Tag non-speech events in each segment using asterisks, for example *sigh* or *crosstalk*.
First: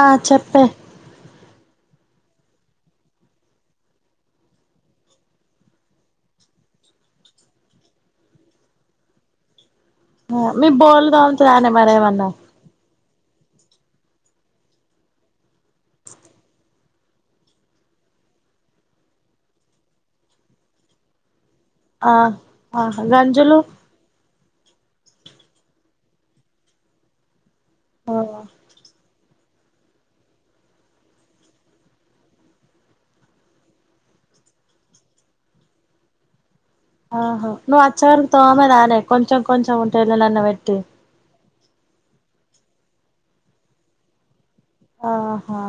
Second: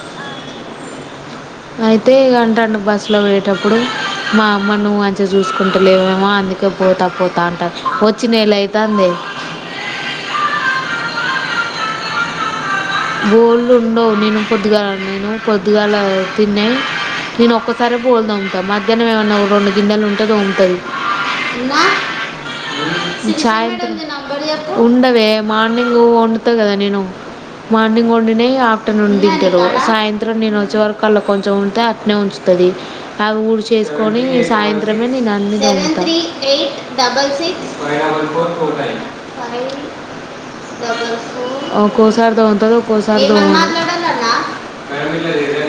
ఆ చెప్పే అయితే ఇగంటండి బస్సులో వయేటప్పుడు మా అమ్మ నువ్వు మంచిగా చూసుకుంటలేమేమో అందుకే పోతా పోతా అంటారు వచ్చి నేల అయితంది మీ బోల్దుంత రానే మరి ఎమన్నా బోల్ ఉండవు నేను పొద్దుగా నేను పొద్దుగాల తిన్నాయి నేను ఒక్కసారి బోల్ దోముతా మధ్యాహ్నం ఏమన్నా రెండు గిన్నెలు ఉంటే దోముతుంది ఆ ఆహా గంజులు చయ ఉండ రే మార్నింగ వండుత కద నేను మార్నింగ్ ఆ వండినే ఆఫ్టర్నూన్ డిస్కెల్ సాయంత్రం నేను వచ్చే వరకు అళ్లా కొంచెం ఉంటతే అట్నే ఉంచుతుంది అవి ఊడి చేసుకొని సాయంత్రమే నేను అన్ని ఉతాను ఆహా నువ్ అచ్చారు తో ఆమదానే కొంచెం కొంచెం ఉంటే ఎందులో నన్న పెట్టి ఓకో సార్ ద కద ఒకోసార్ ధోము ఆహా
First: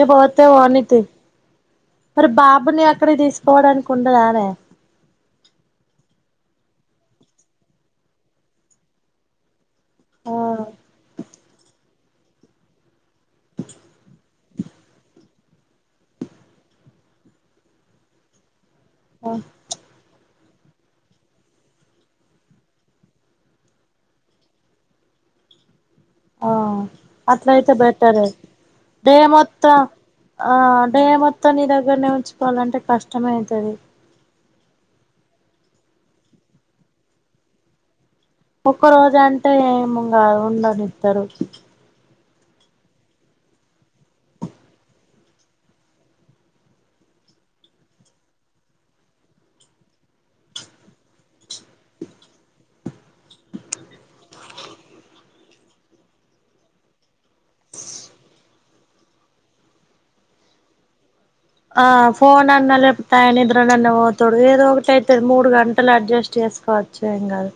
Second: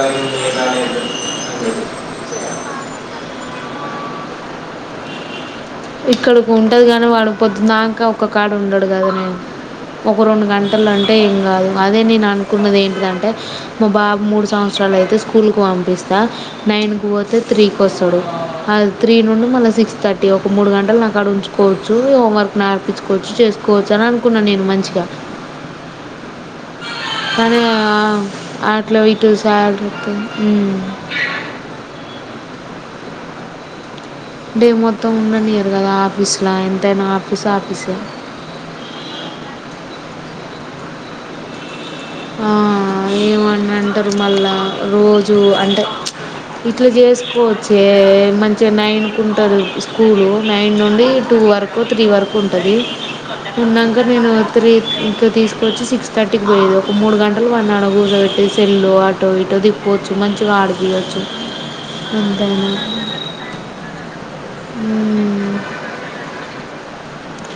ఇ పోతే వానితి కాల్ మరి బాబుని అక్కడ తీసుకోవడానికి కుండ దానే ఇక్కడికి ఉంటది కానీ వాడి పొద్దు నాంక ఒక కాడ ఉండడు కాద్ నే ఒక ఆ రెండు గంటలు అంటే ఏం కాదు అదే నేను అనుకున్నది ఏంటిదంటే మా బాబు మూడు సంవత్సరాలు అయితే స్కూల్కి పంపిస్త నైన్కి పోతే త్రీకి వస్తడు అది త్రీ ఆ నుండి మళ్ళ సిక్స్ థర్టీ ఒక మూడు గంటలు నాకుడ ఉంచుకోవచ్చు హోంవర్క్ నా అర్పించుకోవచ్చు చేసుకోవచ్చు అని అనుకున్న నేను మంచిగ ఆ అట్లయితే బెటర్ అట్లా డే ఇటు మొత్తం సాలరీ ఆ డే మొత్తం నీ దగ్గర్ నే ఉంచ చెసుకోవాలంటే కష్టమే అయితది డే మొత్తం ఉండనీయరు కద ఆఫీసులా ఎంతైనా ఆఫీసు ఆఫీసే ఒక్క రోజు అంటే ఏముంగా ఉండనిస్తరు ఆ ఏమని అంటారు మళ్ళా రోజు అంటే ఇట్లా చేసుకోవచ్చే మంచిగా నైన్కు ఉంటుంది స్కూలు నైన్ నుండి టూ వరకు త్రీ వరకు ఉంటుంది ఉన్నాక నేను త్రీ ఇంకా తీసుకొచ్చి సిక్స్ థర్టీకి పోయేది మూడు గంటలు వాడ్ని ఆడ కూసోబేట్టి సెల్లు ఆటో ఇటో దిప్పవచ్చు మంచిగ ఆడి పీయచ్చు ఆ ఫోన్ అన్న లేప్తాయనిద్ర నన్ను ఓతుడు ఏదో ఒకటి అయితది మూడు గంటలు అడ్జస్ట్ చేస్త పచ్చ ఎం కాద్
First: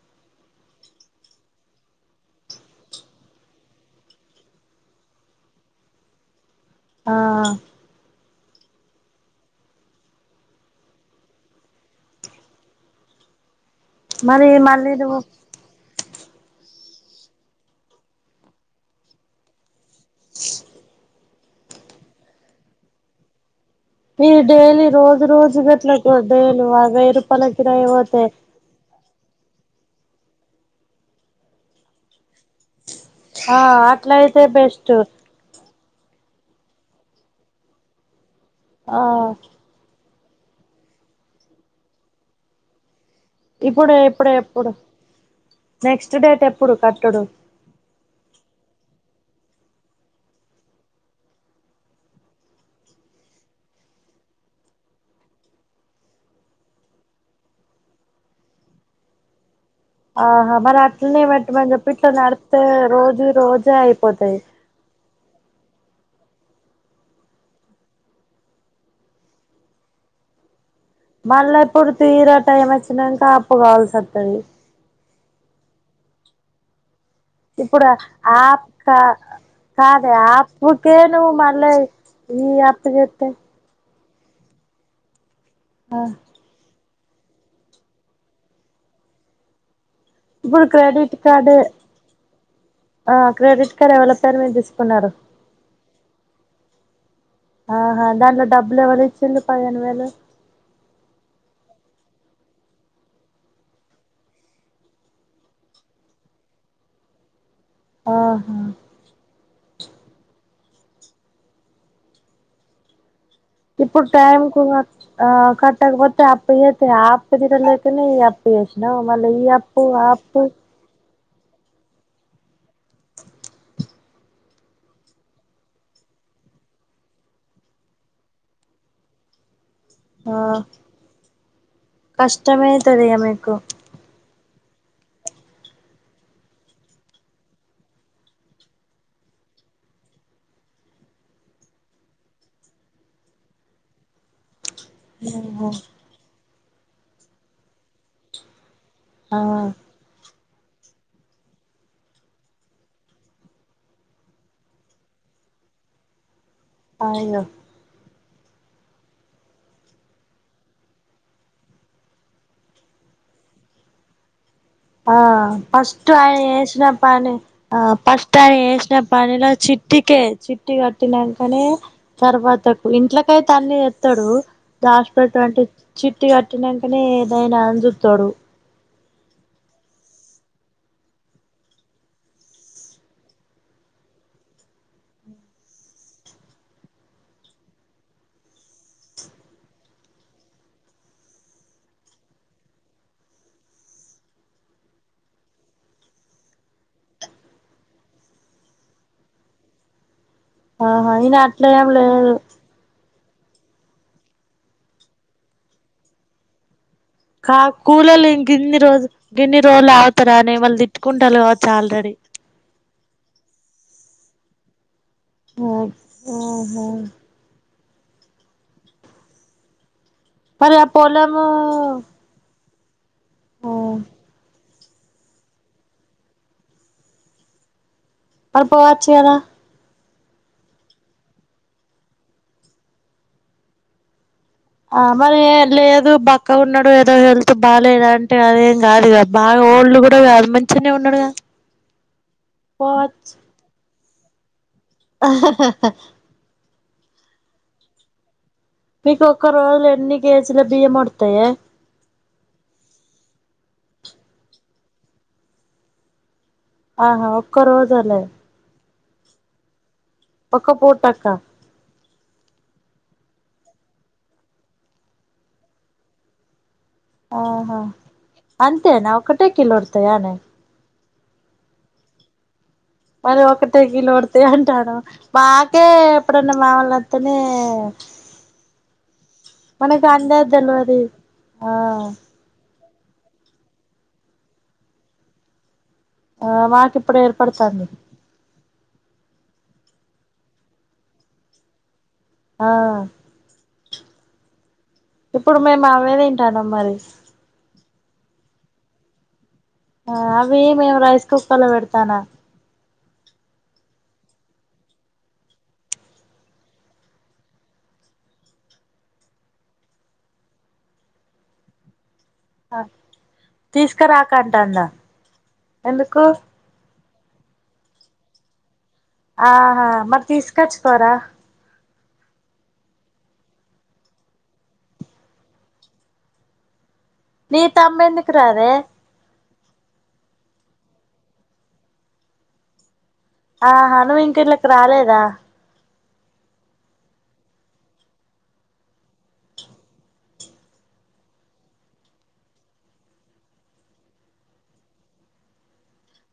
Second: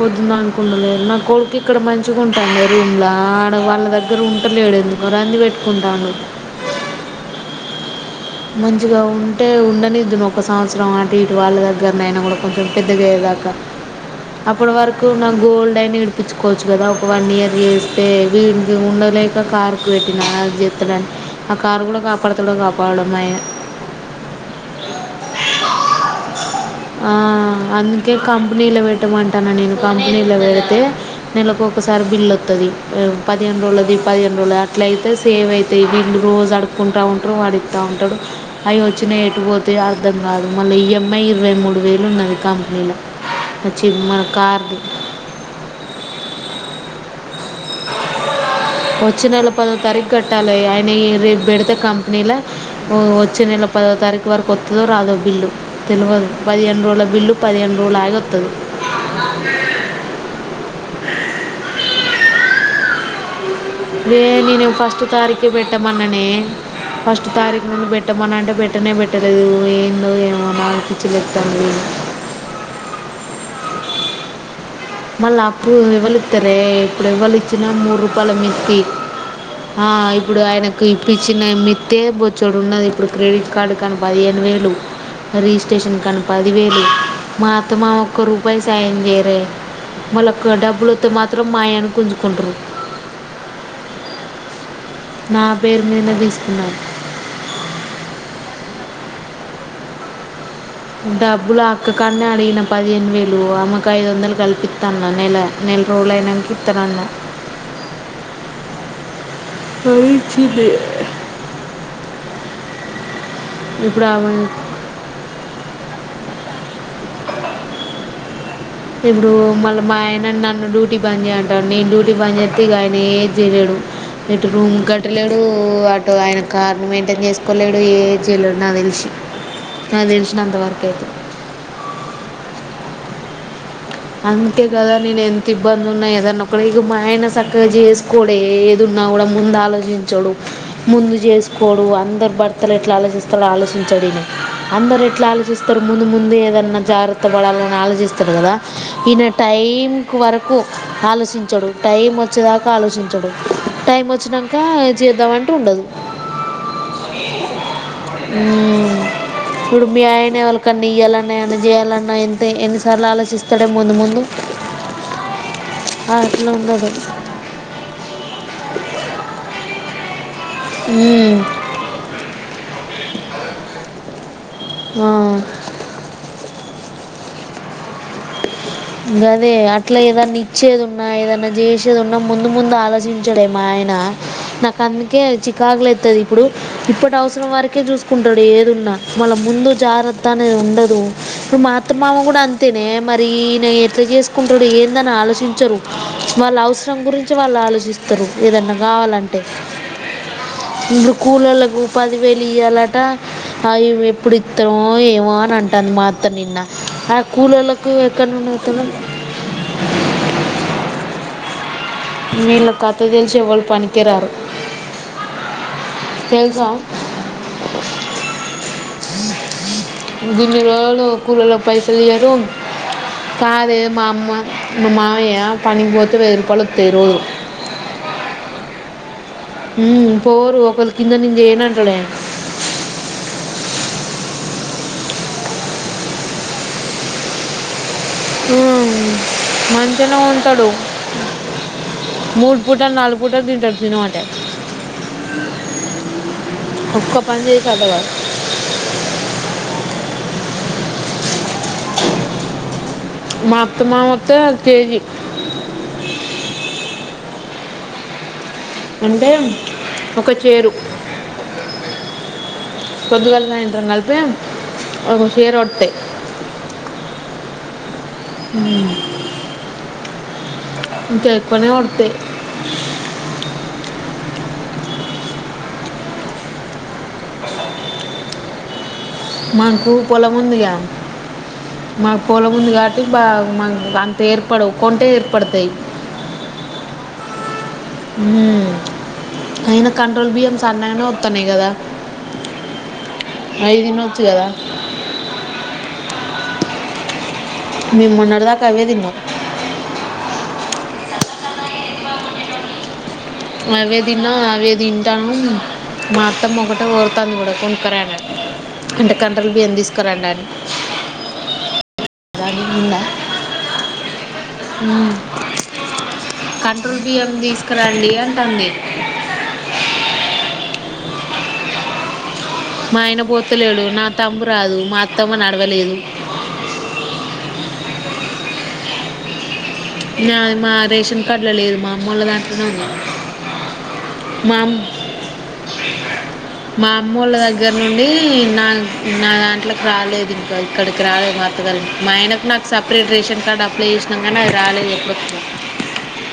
పొద్దుంద అనుకుండలేదు నా కొడుకు ఇక్కడ మంచిగా ఉంటాను రూమ్లా ఆడ వాళ్ళ దగ్గర ఉండలేడు ఎందుకు రంది పెట్టుకుంటాను ఆ మంచిగ ఉంటే ఉండనిద్దును ఒక సంవత్సరం అటు ఇటు వాళ్ళ దగ్గరనైనా కూడా కొంచెం పెద్దగాయ్యేదాకా మరి అప్పటి మళ్ళీ వరకు నువ్వు నా గోల్డ్ అయిన ఇడి పించుకోవచ్చు కదా ఒక వన్ ఇయర్ గస్తే ఉండలేక కార్ పెట్టిన జింతల ఆ కాారు కూడా కాపాడుత లేదు కాపాడు మయ ఈ డైలీ రోజు రోజు గట్లే డైలీ వా ఆ వెయ్య రూపాయలకిరా అందుకే అయిపోతేా కంపెనీలో పెట్టమంటాను నేను కంపెనీలో పెడితే నెలకు ఒకసారి బిల్ వత్తది పదిహేను ఆ రోజులది పదిహేను అట్లయితే రోజులది బెస్ట్ అట్లయితే సేవ్ అయి అ వీళ్లు రోజు ఆడుకుంటా ఉంటారుో వాడి డౌన్లోడు అవి ఆ వచ్చినయి ఎటు పోతా అ అర్థం కాదు మళ్ళీ ఈఎంఐ ఇరవై మూడు వేలు ఉన్నాయి కంపెనీలో చి ఇప్పుడు మన ఎప్పుడు ఎప్పుడు కార్ది నెక్స్ట్ డేట్ ఎప్పుడు క టడు వచ్చే నెల పదో తారీఖు కట్టాలి ఆయన రేపు పెడితే కంపెనీలో వచ్చే నెల పదో తారీఖు వరకు వత్తదో రాదో బిల్లు తెలియదు పదిహేను రోజుల బిల్లు పదిహేను రోజులు ఆగి వస్తుంది ఆహా మర అట్లునేట్ పిట అని చెప్పిస్తున్నారు అ రోజు రోజు ఎ నేని ఫస్ట్ ఫస్ట్ తారీఖు పెట్టమన్నానే ఫస్ట్ తారీఖు నుందు పెట్టమన్నా అంటే పెట్టనే పెట్టలేదు ఏందో ఏమన్నా మళ్ళా అప్పుడు తీరా టైం వచ్చి నాకా వాల్స్ అంటది మళ్ళా అప్పు వవలిత్తనే ఇప్పుడు ఎవరు ఇచ్చినా ఇప్పుడు మూడు రూపాయల ఆప్ మెత్తి కా ఆ కాదే ఇప్పుడు ఆయనకి ఆప్కే ఇప్పుడు నువ్వు ఇచ్చిన మళ్ళా మీ త్తే ఈ బొచ్చోడు యాప్ ఉన్నది ఇప్పుడు చెత్తే క్రెడిట్ కార్డు తను పదిహేను వేలు ఆ రిజిస్ట్రేషన్ కను పదివేలు మా అత్త మామ ఒక్క రూపాయి సాయం చేయిరే ఇప్పుడు క్రెడిట్ కార్డు ఆయన గుంజుకుంటారు ఆ క్రెడిట్ కార్డ్ ఎవరుస్తారు మేసు నా పేరు నేలభిస్తున్నాను ఆహా దాంట్లో డబ్బులు ఎవరు ఇచ్చింది పదిహేను వేలు డబ్బులు అక్క కానే అడిగిన పదిహేను వేలు అమ్మకు ఐదు వందలు కల్పిస్తా అన్న నెల నెల రోజులు అయనానికి ఇస్తానున్న ఆహా రైజింది ఇప్పుడు ఆమె టైమ్ కూడా ఆ కట్టకపోతే అప్పు చేస్తే ఆ అప్పు తీరలే తున్నాయి. ఇప్పుడు మళ్ళీ మా అయానన్న డ్యూటీ పని చేయంటాను నేను డ్యూటీ పని చేస్తే ఆయన ఏది చేయలేడు ఇటు రూమ్ కట్టలేడు అటు ఆయన కార్ను మెయింటైన్ చేసుకోలేడు ఏ చేయలేడు నాకు తెలిసి నాకు తెలిసిన ఆ అంతవరకు అయితే తులయ అమకు అంతే కదా నేను ఎంత ఇబ్బంది ఉన్నా ఏదన్నా ఒక ఇక మా ఆయన సక్కగా చేసుకోడు ఏది ఉన్నా కూడా ముందు ఆలోచించడు ముందు చేసుకోడు అందరు భర్తలు ఎట్లా ఆలోచిస్తాడ ఆలోచించడు ఈన అందరు ఎట్లా ఆలోచిస్తారు ముందు ముందు ఏదన్నా జాగ్రత్త పడాలని ఆలోచిస్తారు కదా ఈన ఆ టైం వరకు ఆలోచించడు టైం వచ్చేదాకా ఆలోచించడు టైం వచ్చినాక చేద్దామ అంటే ఉండదు అయన ఇప్పుడు మీ ఆయన ఎవలికన్నా ఇయ్యాలన్నా ఏమన్నా చేయాలన్నా ఎంత ఎన్నిసార్లు ఆలోచిస్త ఇక్కడ ముందు ముందు ఆ ఫస్ట్ ఆయన అట్లా ఉండదు ఏసినప్పనే ఆ ఫస్ట్ ఆయ టే పనిలో చిట్టి కే చిట్టి ఉమ్, కట్టినాకనే తర్వాత ఇంట్లోకైతే అన్ని ఎత్తాడు ఆ, దశిపెడ్తంటి చిట్టి కట్టిన అనే ఏదైనా అని చూతోడు అదే అట్లా ఏదన్నా ఇచ్చేది ఉన్నా ఏదన్నా చేసేది ఉన్నా ముందు ముందు ఆలోచించాడే మా ఆయన నాకు అందుకే చికాకులెత్తది ఇప్పుడు ఇప్పటి అవసరం వరకే చూసుకుంటాడు ఏదున్నా మళ్ళ ముందు జాగ్రత్త అనేది ఉండదు ఇప్పుడు మా అత్త మామ కూడా అంతేనే మరి నేను ఎట్లా చేసుకుంటాడు ఏందని ఆలోచించరు వాళ్ళ అవసరం గురించి వాళ్ళు ఆలోచిస్తారు ఏదన్నా కావాలంటే ఆహా ఇడు ఈయన అట్లా కూలోల్లకు ఏం లేదు పదివేలు ఇయ్యాలట అవి ఎప్పుడు ఇస్తమో ఏమో అని అంటంది మా అత్త నిన్న ఆ కలోల్లకు ఎక్కడ ఉండ ఇన్ని రోజులు ఎన్ని రోజులు అవుతారా అని మళ్ళ గుంటాల విల్లా కథ తెల్సి ఎవళ్ళూ పనికి కిరారు ఉమ్ ఓహో ఉ దీన్ని మరి ఆ రోజులు పొలము కూలోల్లకి పైసలు ఇయ్యారు కాదే మా అమ్మ ను మామయ్య పని పోతే వెయ్యి రూపాయలు వత్తాయ్ రోజు మరి పోవచ్చు కదా ఉ పోరు ఒకరి కింద నిను చేయనంటాడు ఆయన ఆ మరి లేదు బక్క ఉన్నాడు ఏదో హెల్త్ బాగాలేదన్ అంటే అదేం కాదు ఇ బాగా ఓల్డ్ మంచిగానే కూడా కాదు ఉంటాడు మంచిగానే ఉన్నాడుగా మూడు పూటలు నాలుగు పోవచ్చు పూటలు తింటారు తిన మం ఒక్క పని చేస అంటగా మీకు ఒక్క రోజులో ఎన్ని కేజీల బియ్యం వడుతయే మా అత్త మామ వత్తే కేేజీ ఆహా ఒక్క రోజేలే అంటే ఒక పక్క పోట్టాకా పొదుగాల్ అంట అయితే ఒక షేర్ వత్తాయి ఆహా అంతే నావ కట్టే కిళ్ *unintelligible* ఇంకా ఎక్కువనే కొడతేయి మరి ఒకటే కిలోడితే అంటాడ మాకే ఎప్పుడన్న మా వాళ్ళోత్తేనే మనకు పొలముందిగా ఆ మాకు పొలముందుగా బా మ అంత ఏర్పడవు కొంటే ఏర్పడతాయి ఆ మాకిప్పుడు ఏర్పడతంది అయన కంట్రోల్ బియ్యం సన్నగానే వతానేయి కదా ఆ ఐ తినవచ్చు కదా ఇప్పుడు మేము ఆ మీద తింటాను మరి మ మున్నడద క అవే తినం ఆ అవి మేము రైస్ కుక్కర్ లో పెడతానా అవే తిన్నా అవే తింటాను, మా అత్తమ ఒకటె కోఊరుతాంది కూడా కొనుకురా అంటే కండ్రలు బియ్యం తీసుకురండి అని దానికి అ ఉందా తీసుక రాక ంట ఉమ్. ఎందుకు బిఎం తీసుకురండి అంట అంది ఆహా మరి తీసుకొచ్చుకోరా మా ఆయన పొతులేడు నా తమ్ము రాదు మా అత్తమ్మ నడవలేదు నీ తమ్ందుకు రారు న మా రేషన్ కార్డలలో మా అమ్మలో దాంట్లో నే ఉంది ఆ హను మా వెంకళలకు అమ్- రాలేదా మా అమ్మ వాళ్ళ దగ్గర నుండి నా నా దాంట్లోకి రాలేదు ఇంకా ఇక్కడికి రాలేదు మాత్తగలి మా ఆయనకు నాకు సపరేట్ రేషన్ కార్డు అప్లై చేసినాం కానీ రాలేదు *unintelligible*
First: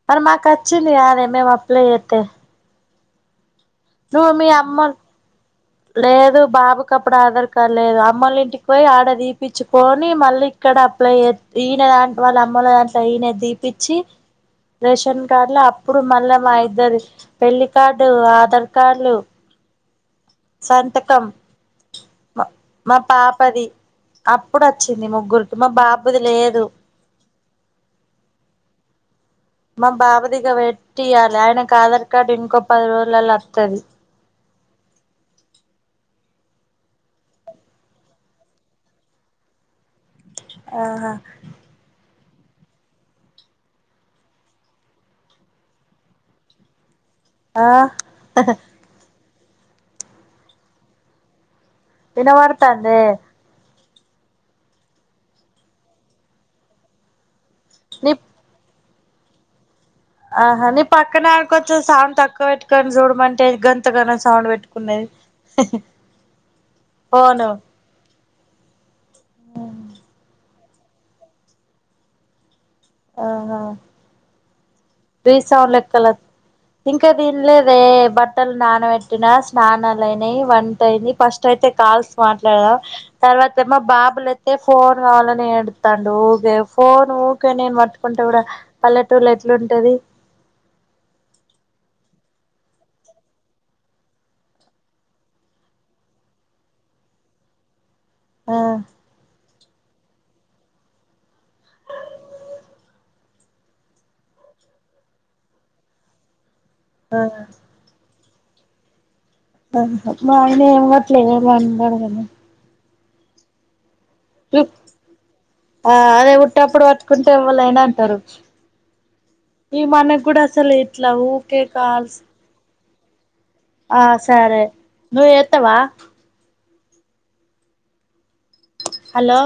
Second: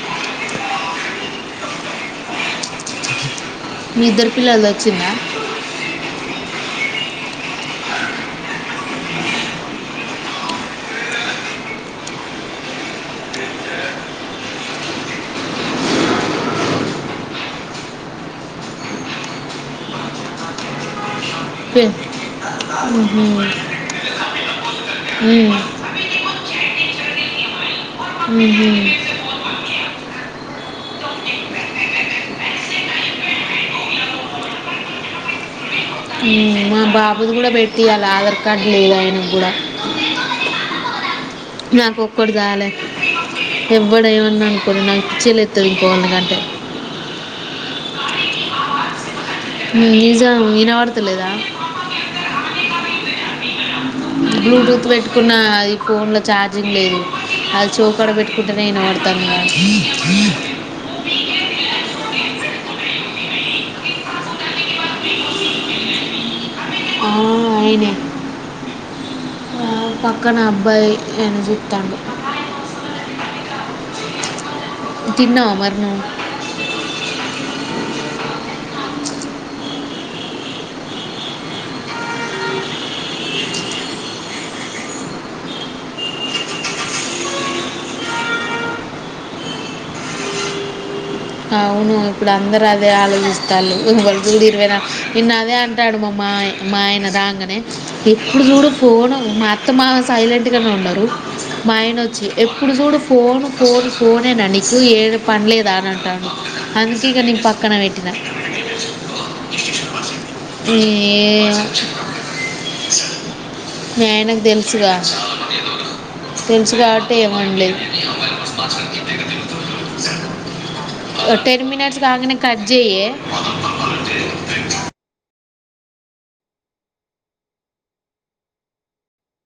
మరి మాకచ్చింది కాదె మేమప్లై ఏత్తే మీ ఇద్దరి పిల్లల్ది అమ్మ వచ్చిందా లేదు బాబుకి అప్పుడు ఆధార్ కార్డు లేదు అమ్మల్ల ఇంటికి పోయి ఆడ దీపిచ్చుకొని మళ్ళీ ఇక్కడ అప్లై ఎత్ ఈయన దాంట్ వాళ్ళ అమ్మల దాంట్లో ఈయన దీపిచ్చి రేషన్ కార్డుల అప్పుడు మళ్ళా మా ఇద్దరు పెళ్లి కార్డు ఆధార్ కార్డులు సంతకం పె- మా మా మ్హూ. పాపది అప్పుడు వచ్చింది ముగ్గురుకి మ్. మా బాబుది లేదు మ్మ్ హు మా బాబు దిగ పెట్టియాలి ఆయనకు ఆధార్ కార్డు ఇంకో పది రోజులల్ల వత్తది హు మా బాబుది కూడా పెట్టియాలి ఆధార్ కార్డు లేదు ఆయనకు కూడా ఆహా క్కడు తాగాలే ఎవ్వడేమన్న అనుకోని నాకు పిచ్చేలేత్తది ఇంకోగల్నికంటే ఆ నిజం వినపడుతలేదా వినపడుతందే బ్లూటూత్ పెట్టుకున్న ఈ ఫోన్ ల ఛార్జింగ్ లేదు అది చెవ్ కడ నీ పెట్టుకుంటేనే వినపడ్ అర్ధం కాలే ఆహా నీ పక్కన కొంచం సౌండ్ తక్కు క్కువ పెట్టుకొని చూడుమంటే గంతగానం సౌండ్ పెట్టుకున్నది ఆ ఫోను అయినే *inaudible* ఆ పక్కన భై ఎం చూతండు ఆహా రి తిన్నావా సౌండ్ మరి నువ్వు లెక్కల అత్ ఇంకా తిన్లేదు అే బట్టలు నానబెట్టినా స్నానాలు అయినాయి వంట అయింది ఫస్ట్ అయితే కాల్స్ మాట్లాడదాం తర్వాత మ బాబులోతే ఫోన్ కావాలని ఏడుతండు ఊకే ఫోన్ ఊకే నేను మట్టుకుంటే కూడా పల్లెటూల్ల ఎట్లు ట్టది అవును ఇప్పుడు అందరుఅదే ఆలోచిస్తాళ్ళు *unintelligible* నిన్న అదే అంటాడు మా మాయ మా ఆయన రాంగనే ఎప్పుడు ఆ చూడు ఫోను మా మా సైలెంట్గానే ఉన్నారు మాయన వచ్చి ఎప్పుడు చూడు ఫోను ఫోన్ ఫోనేనా నీకు ఏడ పనిలేదా అని అంటాడు బా అందుకే ఇగ నేను పక్కన పెట్టిన అ హ మ ఆయన ఎం అనడు కని స ఆ అదే తెలుసు ఉట్టేప్పుడు కాబట్టి పట్టుకుంటే ఏమనలేదు ఎవళైనా అంటారు ఈ మనకి కూడా అసలు ఎట్లా టేన్మినడ్స్ కంగానే కట్ జేయ్యే ఆ సరే నువ్ చె స్తవా హలో